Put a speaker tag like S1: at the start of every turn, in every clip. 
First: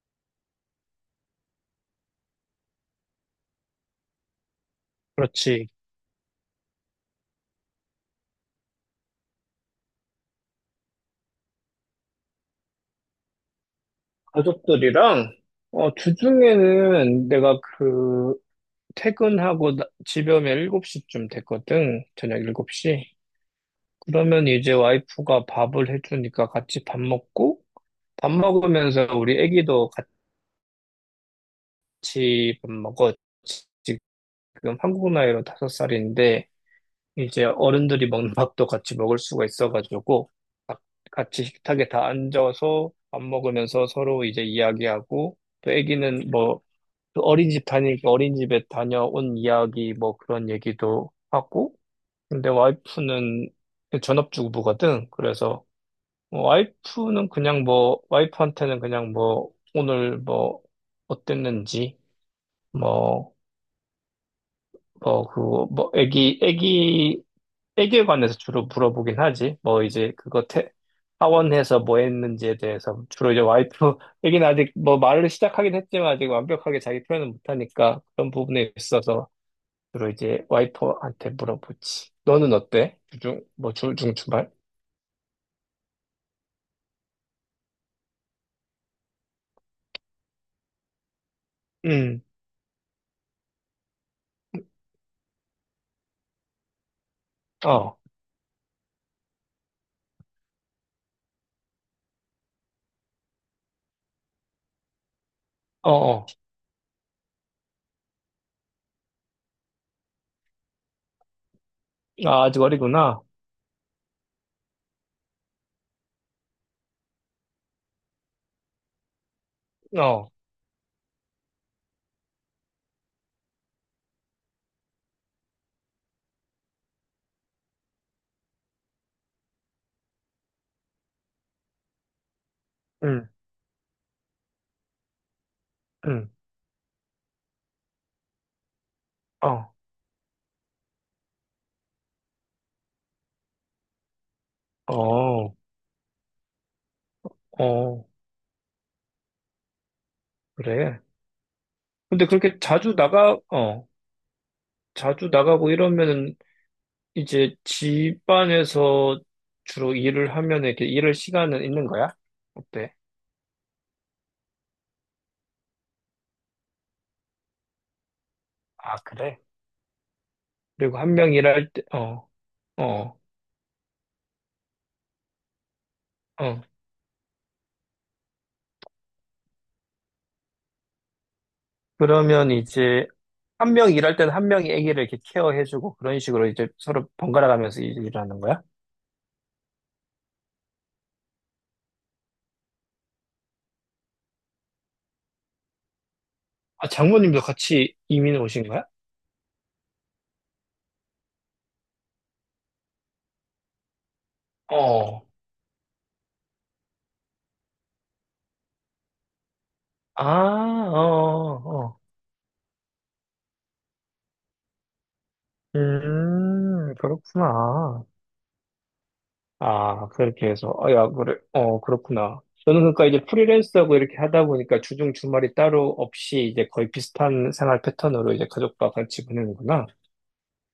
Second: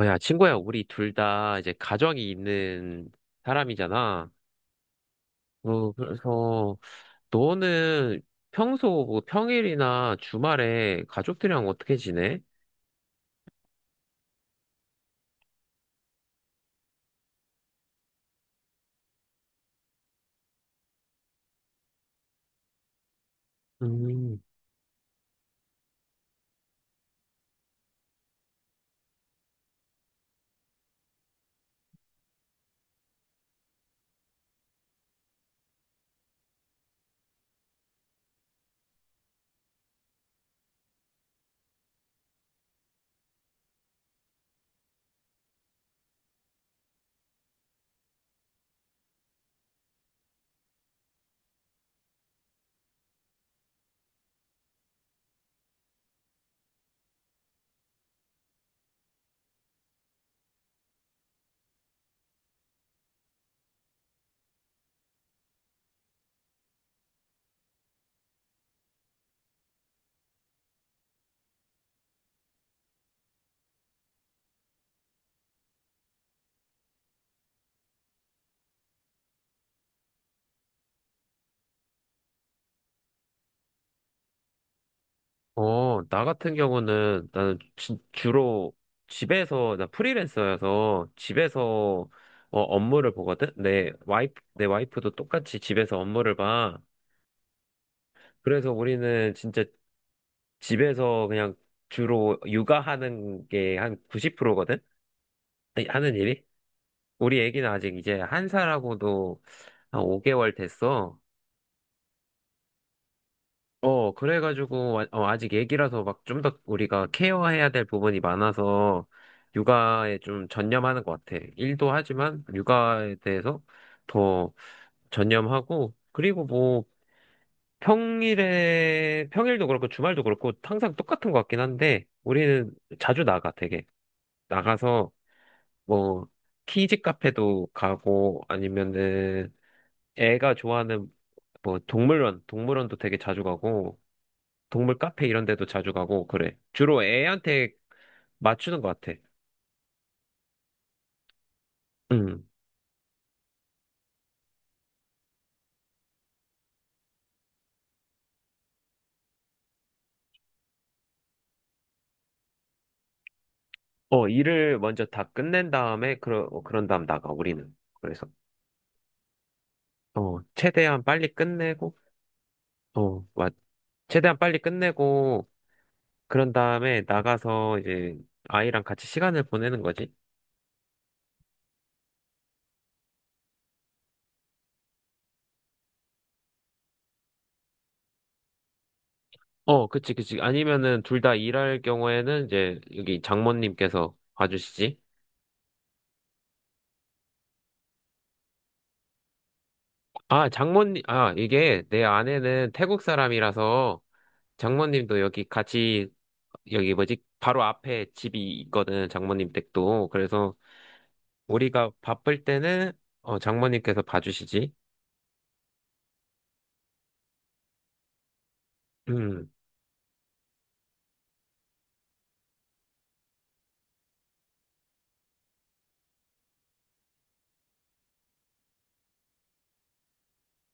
S1: 야, 친구야, 우리 둘 다 이제 가정이 있는 사람이잖아.
S2: 그렇지.
S1: 그래서 너는 평소 뭐 평일이나 주말에 가족들이랑 어떻게 지내?
S2: 가족들이랑, 주중에는 내가 퇴근하고 집에 오면 7시쯤 됐거든. 저녁 7시.
S1: 음.
S2: 그러면 이제 와이프가 밥을 해주니까 같이 밥 먹고, 밥 먹으면서 우리 애기도 같이 밥 먹어. 지- 지금 한국 나이로 5살인데, 이제 어른들이 먹는 밥도 같이 먹을 수가 있어가지고, 가- 같이 식탁에 다 앉아서 밥 먹으면서 서로 이제 이야기하고, 또 애기는 뭐, 그 어린이집 다니니까 어린이집에 다녀온 이야기 뭐 그런 얘기도 하고. 근데 와이프는 전업주부거든. 그래서 뭐 와이프는 그냥 뭐 와이프한테는 그냥 뭐 오늘 뭐 어땠는지 뭐 뭐 그거 뭐 애기에 관해서 주로 물어보긴 하지. 뭐 이제 그거 태 하원해서 뭐 했는지에 대해서 주로 이제 와이프 얘기는 아직 뭐 말을 시작하긴 했지만 아직 완벽하게 자기 표현은 못하니까 그런 부분에 있어서 주로 이제 와이퍼한테 물어보지. 너는 어때? 주중, 뭐, 중충발?
S1: 나 같은 경우는 나는 주로 집에서, 나 프리랜서여서 집에서
S2: 응,
S1: 업무를 보거든? 내 와이프도 똑같이 집에서 업무를 봐.
S2: 어,
S1: 그래서 우리는 진짜 집에서 그냥 주로 육아하는 게 한 90%거든? 네,
S2: 어,
S1: 하는
S2: 어.
S1: 일이? 우리 애기는 아직 이제 한 살하고도 한 5개월 됐어.
S2: 아, 아직 어리구나.
S1: 그래가지고, 아직 애기라서 막 좀 더 우리가 케어해야 될 부분이 많아서 육아에
S2: 어,
S1: 좀 전념하는 것 같아. 일도 하지만 육아에 대해서 더 전념하고, 그리고 뭐 평일도 그렇고 주말도 그렇고 항상 똑같은 것 같긴 한데 우리는 자주
S2: 응,
S1: 나가 되게. 나가서 뭐
S2: 응,
S1: 키즈 카페도 가고 아니면은
S2: 어,
S1: 애가 좋아하는 뭐 동물원도 되게 자주 가고 동물 카페 이런
S2: 어,
S1: 데도 자주 가고 그래. 주로 애한테
S2: 어,
S1: 맞추는 것 같아.
S2: 그래. 근데
S1: 음.
S2: 그렇게 자주 자주 나가고 이러면은 이제 집안에서 주로 일을 하면 이렇게 일할 시간은 있는 거야? 어때?
S1: 일을 먼저 다 끝낸 다음에 그런 다음 나가 우리는. 그래서
S2: 아, 그래? 그리고
S1: 최대한
S2: 한
S1: 빨리
S2: 명 일할 때,
S1: 끝내고
S2: 어, 어,
S1: 어, 맞. 최대한 빨리 끝내고 그런
S2: 어.
S1: 다음에 나가서 이제 아이랑 같이 시간을 보내는 거지.
S2: 그러면 이제 한 명 일할 때는 한 명이 아기를 이렇게 케어해주고 그런 식으로 이제 서로 번갈아 가면서 일을 하는 거야?
S1: 어, 그치, 그치. 아니면은 둘 다 일할 경우에는 이제 여기 장모님께서 봐주시지.
S2: 아, 장모님도 같이 이민 오신 거야?
S1: 아, 이게 내 아내는 태국 사람이라서 장모님도
S2: 어.
S1: 여기 같이, 여기 뭐지, 바로 앞에 집이 있거든, 장모님 댁도.
S2: 아,
S1: 그래서
S2: 어,
S1: 우리가
S2: 어.
S1: 바쁠 때는, 장모님께서 봐주시지.
S2: 그렇구나.
S1: 음,
S2: 아, 그렇게 해서. 어, 야, 그래. 어, 그렇구나. 저는 그러니까 이제 프리랜서하고 이렇게 하다 보니까 주중 주말이 따로 없이 이제 거의 비슷한 생활 패턴으로 이제 가족과 같이 보내는구나.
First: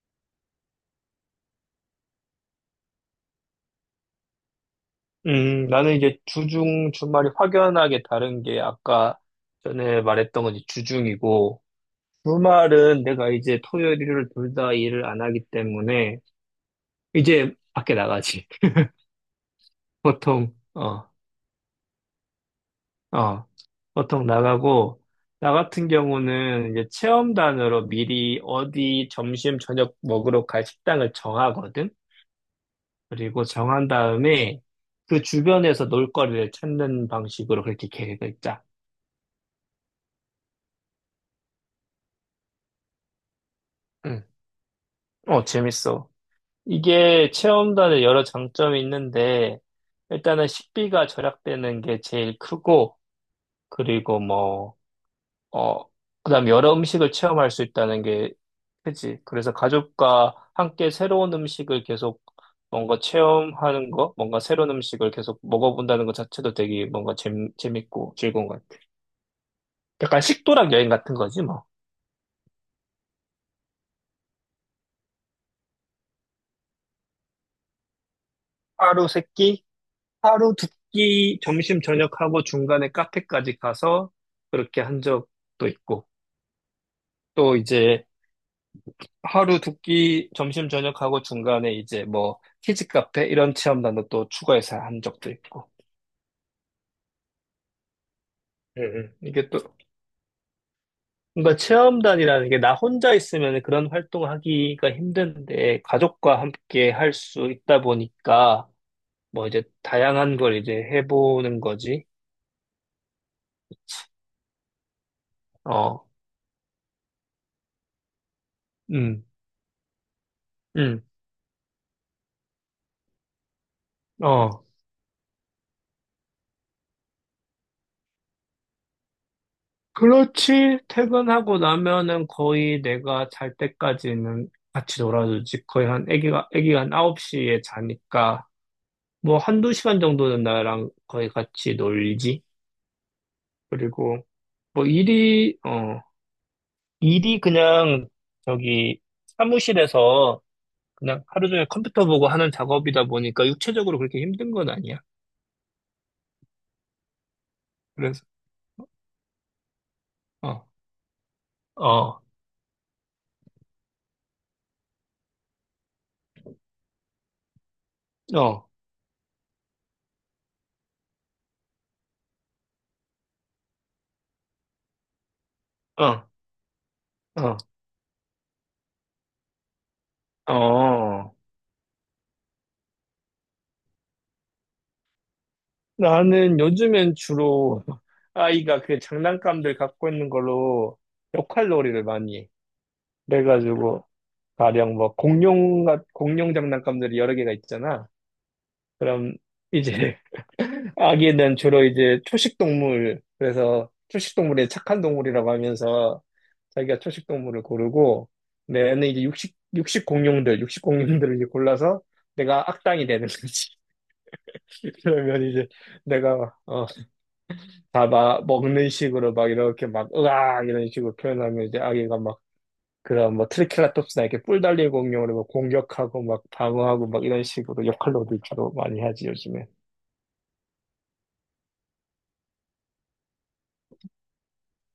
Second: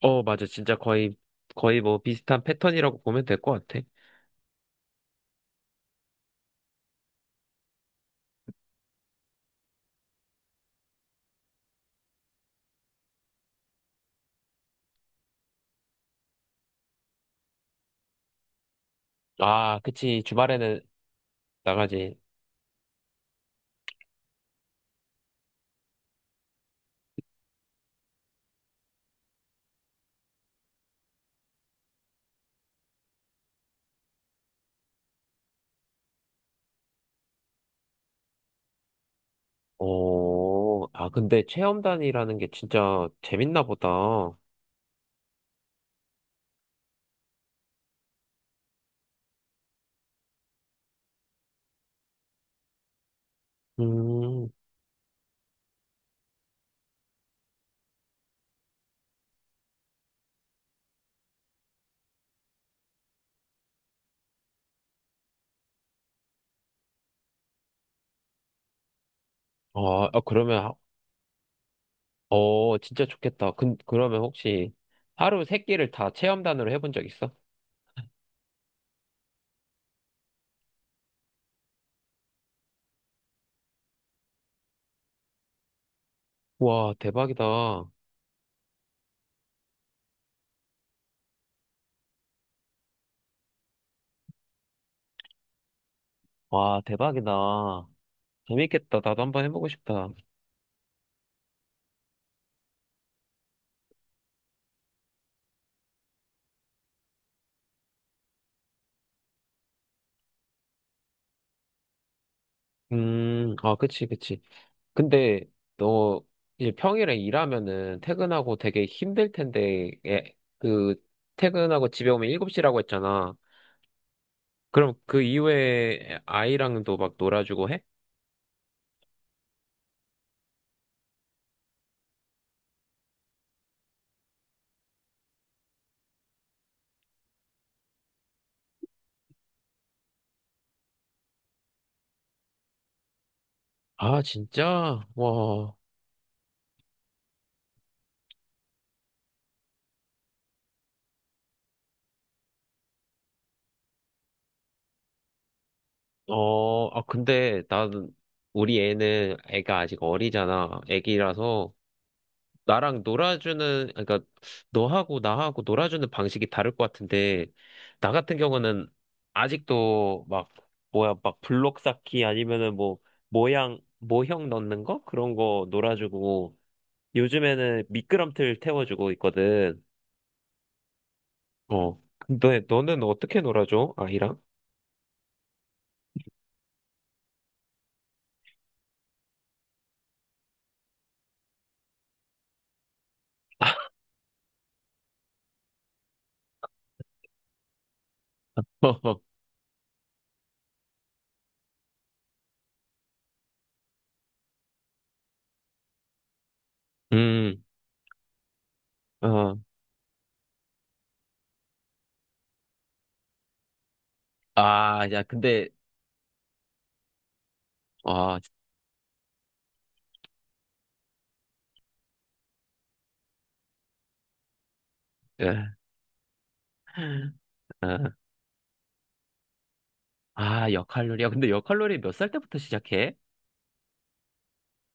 S1: 어, 맞아. 진짜 거의, 거의 뭐 비슷한 패턴이라고 보면 될 것 같아.
S2: 나는 이제 주중, 주말이 확연하게 다른 게 아까 전에 말했던 건 이제 주중이고, 주말은 내가 이제 토요일, 일요일 둘 다 일을 안 하기 때문에, 이제 밖에 나가지.
S1: 아, 그치.
S2: 보통,
S1: 주말에는
S2: 어,
S1: 나가지.
S2: 어, 보통 나가고, 나 같은 경우는 이제 체험단으로 미리 어디 점심, 저녁 먹으러 갈 식당을 정하거든? 그리고 정한 다음에 그 주변에서 놀거리를 찾는 방식으로 그렇게 계획을 짜.
S1: 오, 아, 근데 체험단이라는 게 진짜 재밌나 보다.
S2: 응. 어, 재밌어. 이게 체험단의 여러 장점이 있는데, 일단은 식비가 절약되는 게 제일 크고, 그리고
S1: 음,
S2: 뭐, 어, 그다음 여러 음식을 체험할 수 있다는 게 크지. 그래서 가족과 함께 새로운 음식을 계속 뭔가 체험하는 거, 뭔가 새로운 음식을 계속 먹어본다는 것 자체도 되게 뭔가 재밌고 즐거운 것 같아.
S1: 아,
S2: 약간
S1: 그러면
S2: 식도락 여행 같은 거지, 뭐.
S1: 어, 진짜 좋겠다. 그러면 혹시 하루 세 끼를 다 체험단으로 해본 적 있어?
S2: 하루 세끼 하루 두끼 점심 저녁하고 중간에 카페까지 가서 그렇게 한 적도 있고
S1: 와,
S2: 또
S1: 대박이다.
S2: 이제 하루 두끼 점심 저녁하고 중간에 이제 뭐 키즈 카페 이런 체험단도 또 추가해서 한 적도 있고.
S1: 와, 대박이다. 재밌겠다. 나도 한번
S2: 이게 또
S1: 해보고 싶다.
S2: 뭔가 체험단이라는 게 나 혼자 있으면 그런 활동하기가 힘든데 가족과 함께 할 수 있다 보니까 뭐 이제 다양한 걸 이제 해보는 거지.
S1: 아, 그치, 그치. 근데
S2: 어,
S1: 너 이제 평일에 일하면은 퇴근하고 되게
S2: 음,
S1: 힘들 텐데, 예, 그,
S2: 음,
S1: 퇴근하고 집에 오면 7시라고 했잖아.
S2: 어.
S1: 그럼 그 이후에 아이랑도 막 놀아주고 해?
S2: 그렇지. 퇴근하고 나면은 거의 내가 잘 때까지는 같이 놀아주지. 거의 애기가 한 아홉 시에 자니까, 뭐 한두 시간 정도는 나랑 거의 같이 놀지.
S1: 아,
S2: 그리고, 뭐
S1: 진짜?
S2: 일이,
S1: 와.
S2: 어, 일이 그냥 저기 사무실에서 그냥 하루 종일 컴퓨터 보고 하는 작업이다 보니까 육체적으로 그렇게 힘든 건 아니야.
S1: 근데 나는,
S2: 그래서,
S1: 우리 애는, 애가 아직
S2: 어,
S1: 어리잖아. 애기라서
S2: 어,
S1: 그러니까 너하고 나하고 놀아주는 방식이 다를 것 같은데, 나 같은
S2: 어,
S1: 경우는 아직도 막, 뭐야, 막 블록 쌓기 아니면은 뭐, 모형 넣는 거? 그런 거
S2: 어,
S1: 놀아주고,
S2: 어,
S1: 요즘에는 미끄럼틀 태워주고 있거든.
S2: 어.
S1: 어. 근데 너는 어떻게 놀아줘? 아이랑?
S2: 나는 요즘엔 주로 아이가 그 장난감들 갖고 있는 걸로 역할놀이를 많이 해. 그래가지고 가령 뭐 공룡 장난감들이 여러 개가 있잖아. 그럼 이제 아기는 주로 이제 초식 동물, 그래서 초식 동물의 착한 동물이라고 하면서 자기가 초식
S1: 음,
S2: 동물을 고르고, 내 애는 이제
S1: 어.
S2: 육식 공룡들을 이제 골라서 내가 악당이 되는 거지.
S1: 아, 야,
S2: 그러면
S1: 근데,
S2: 이제 내가 다
S1: 아,
S2: 막 먹는 식으로 막 이렇게 막 으악 이런 식으로 표현하면 이제 아기가 막 그런 뭐 트리케라톱스나 이렇게 뿔 달린 공룡으막
S1: 예.
S2: 공격하고 막 방어하고 막 이런 식으로
S1: 어.
S2: 역할놀이 주로 많이 하지, 요즘에.
S1: 아, 역할놀이. 야, 근데 역할놀이 몇 살 때부터 시작해?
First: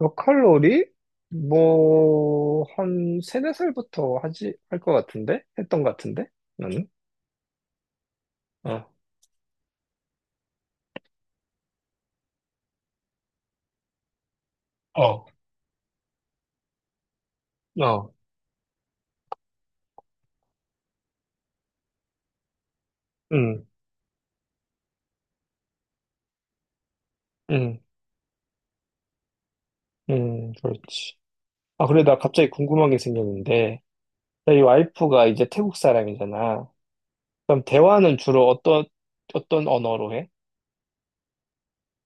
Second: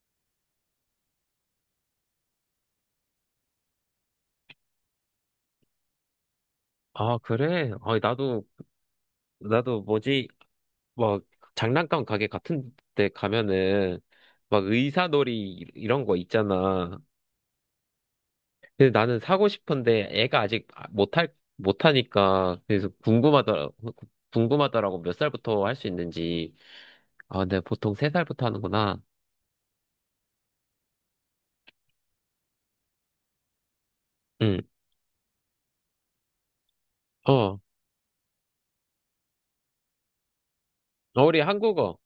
S2: 역할놀이 뭐 한 세네 살부터 하지 할 것 같은데, 했던 것 같은데, 나는.
S1: 아, 그래?
S2: 어,
S1: 나도 뭐지, 막, 장난감 가게 같은 데 가면은, 막 의사놀이 이런 거 있잖아. 근데 나는 사고 싶은데 애가 아직 못하니까, 그래서 궁금하더라, 궁금하더라고 몇 살부터 할 수 있는지. 아, 근데
S2: 어어음음음
S1: 보통 세 살부터 하는구나.
S2: 그렇지. 아 그래, 나 갑자기 궁금한 게 생겼는데, 나 이
S1: 응.
S2: 와이프가 이제 태국 사람이잖아.
S1: 어, 어,
S2: 그럼 대화는 주로 어떤, 어떤 언어로 해?
S1: 우리 한국어.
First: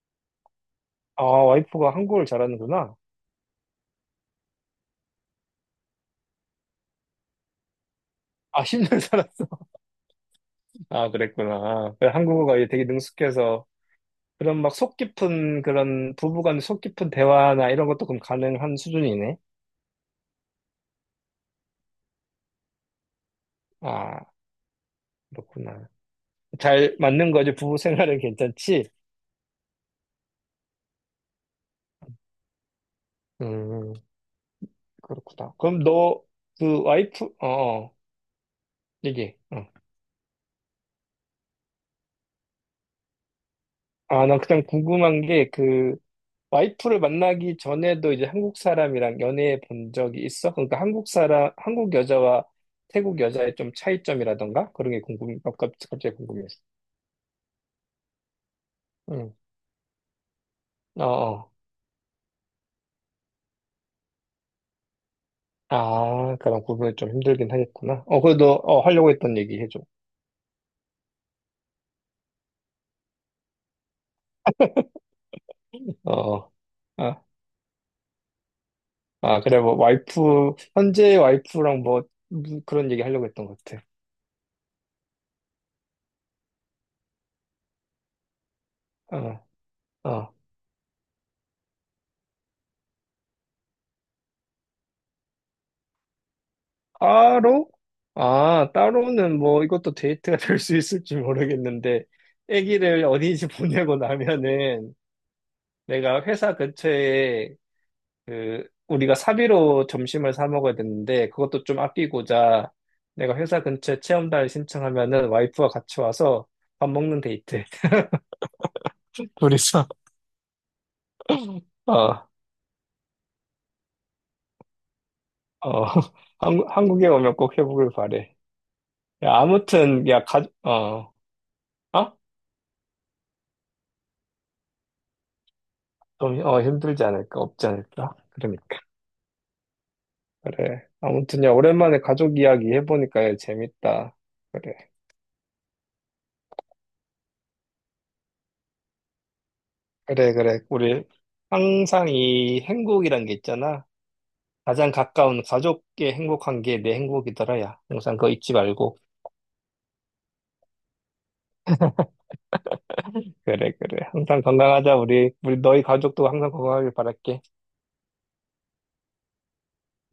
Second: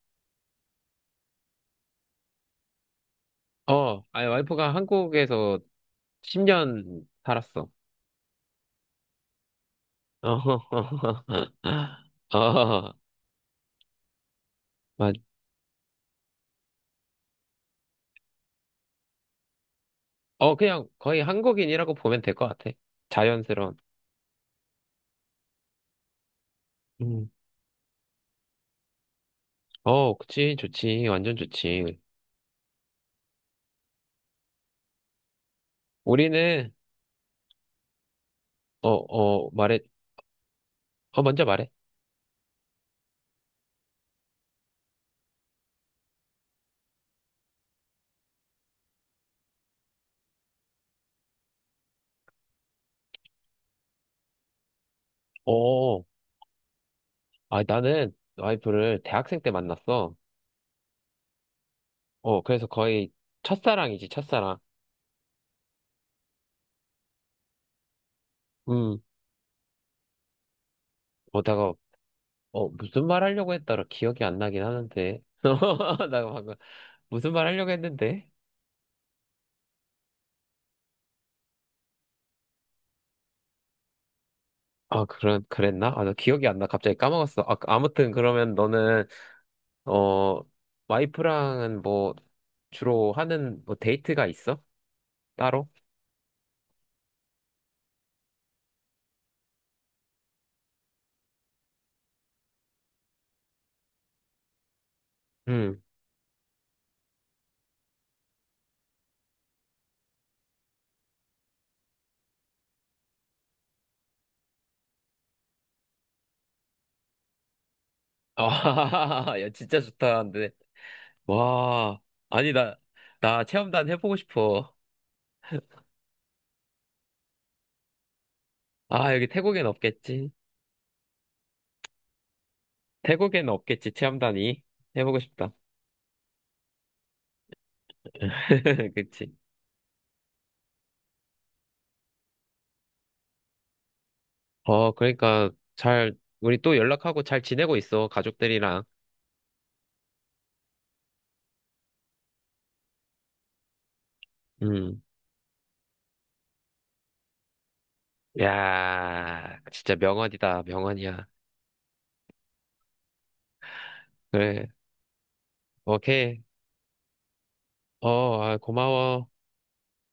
S2: 아, 와이프가 한국어를 잘하는구나.
S1: 어, 아니, 와이프가 한국에서 10년 살았어.
S2: 아, 10년 살았어.
S1: 어,
S2: 아, 그랬구나. 그래, 한국어가 이제 되게
S1: 어,
S2: 능숙해서 그런 막 속
S1: 맞.
S2: 깊은 그런 부부간 속 깊은 대화나 이런 것도 그럼 가능한 수준이네.
S1: 어, 그냥 거의 한국인이라고 보면 될 것 같아. 자연스러운.
S2: 아, 그렇구나. 잘
S1: 음.
S2: 맞는 거지. 부부 생활은 괜찮지?
S1: 어, 그치, 좋지, 완전 좋지.
S2: 음, 그렇구나. 그럼 너
S1: 우리는,
S2: 그 와이프, 어, 어,
S1: 어,
S2: 얘기해. 어.
S1: 어, 먼저 말해.
S2: 아, 난 그냥 궁금한 게그 와이프를 만나기 전에도 이제 한국 사람이랑 연애해 본 적이 있어? 그러니까 한국 사람, 한국 여자와 태국 여자의 좀 차이점이라던가? 그런 게 궁금,
S1: 어,
S2: 갑자기 궁금했어.
S1: 아, 나는 와이프를
S2: 응.
S1: 대학생 때 만났어.
S2: 어, 어.
S1: 어, 그래서 거의 첫사랑이지, 첫사랑.
S2: 아, 그럼 구분이 좀 힘들긴 하겠구나. 어, 그래도, 어,
S1: 음,
S2: 하려고 했던 얘기 해줘.
S1: 어다가 어, 무슨 말 하려고 했더라 기억이 안 나긴 하는데.
S2: 어,
S1: 나
S2: 어.
S1: 방금
S2: 아,
S1: 무슨 말 하려고 했는데?
S2: 아, 그래, 뭐, 현재 와이프랑 뭐, 그런 얘기 하려고 했던 것 같아.
S1: 아, 그런, 그랬나? 아, 나 기억이 안 나. 갑자기 까먹었어. 아무튼 그러면 너는,
S2: 어, 어.
S1: 어, 와이프랑은 뭐, 주로 하는 뭐 데이트가 있어? 따로?
S2: 따로? 아, 따로는 뭐 이것도 데이트가 될 수 있을지 모르겠는데, 아기를 어린이집 보내고 나면은
S1: 응.
S2: 내가 회사 근처에 그 우리가 사비로 점심을 사 먹어야 되는데 그것도 좀 아끼고자 내가 회사 근처에 체험단을 신청하면은 와이프와 같이 와서 밥 먹는 데이트.
S1: 아, 야, 진짜
S2: 둘이서.
S1: 좋다. 근데,
S2: 어,
S1: 와.
S2: 어.
S1: 아니, 나, 나 체험단 해보고 싶어.
S2: 한국에 오면 꼭 해보길 바래.
S1: 아, 여기
S2: 야,
S1: 태국엔
S2: 아무튼, 야,
S1: 없겠지?
S2: 어, 어?
S1: 태국엔 없겠지, 체험단이. 해보고 싶다.
S2: 좀, 어, 힘들지 않을까? 없지 않을까? 그러니까.
S1: 그치.
S2: 그래. 아무튼, 야, 오랜만에 가족 이야기 해보니까 재밌다. 그래.
S1: 어, 그러니까, 잘, 우리 또 연락하고 잘 지내고 있어, 가족들이랑.
S2: 그래, 그래. 우리 항상 이 행복이란 게 있잖아. 가장
S1: 음.
S2: 가까운 가족의 행복한 게 내 행복이더라, 야. 항상 그거 잊지 말고.
S1: 야, 진짜 명언이다, 명언이야.
S2: 그래, 그래. 항상
S1: 그래,
S2: 건강하자, 우리. 우리 너희 가족도
S1: 오케이.
S2: 항상 건강하길 바랄게.
S1: 고마워.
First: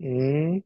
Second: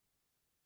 S2: 음.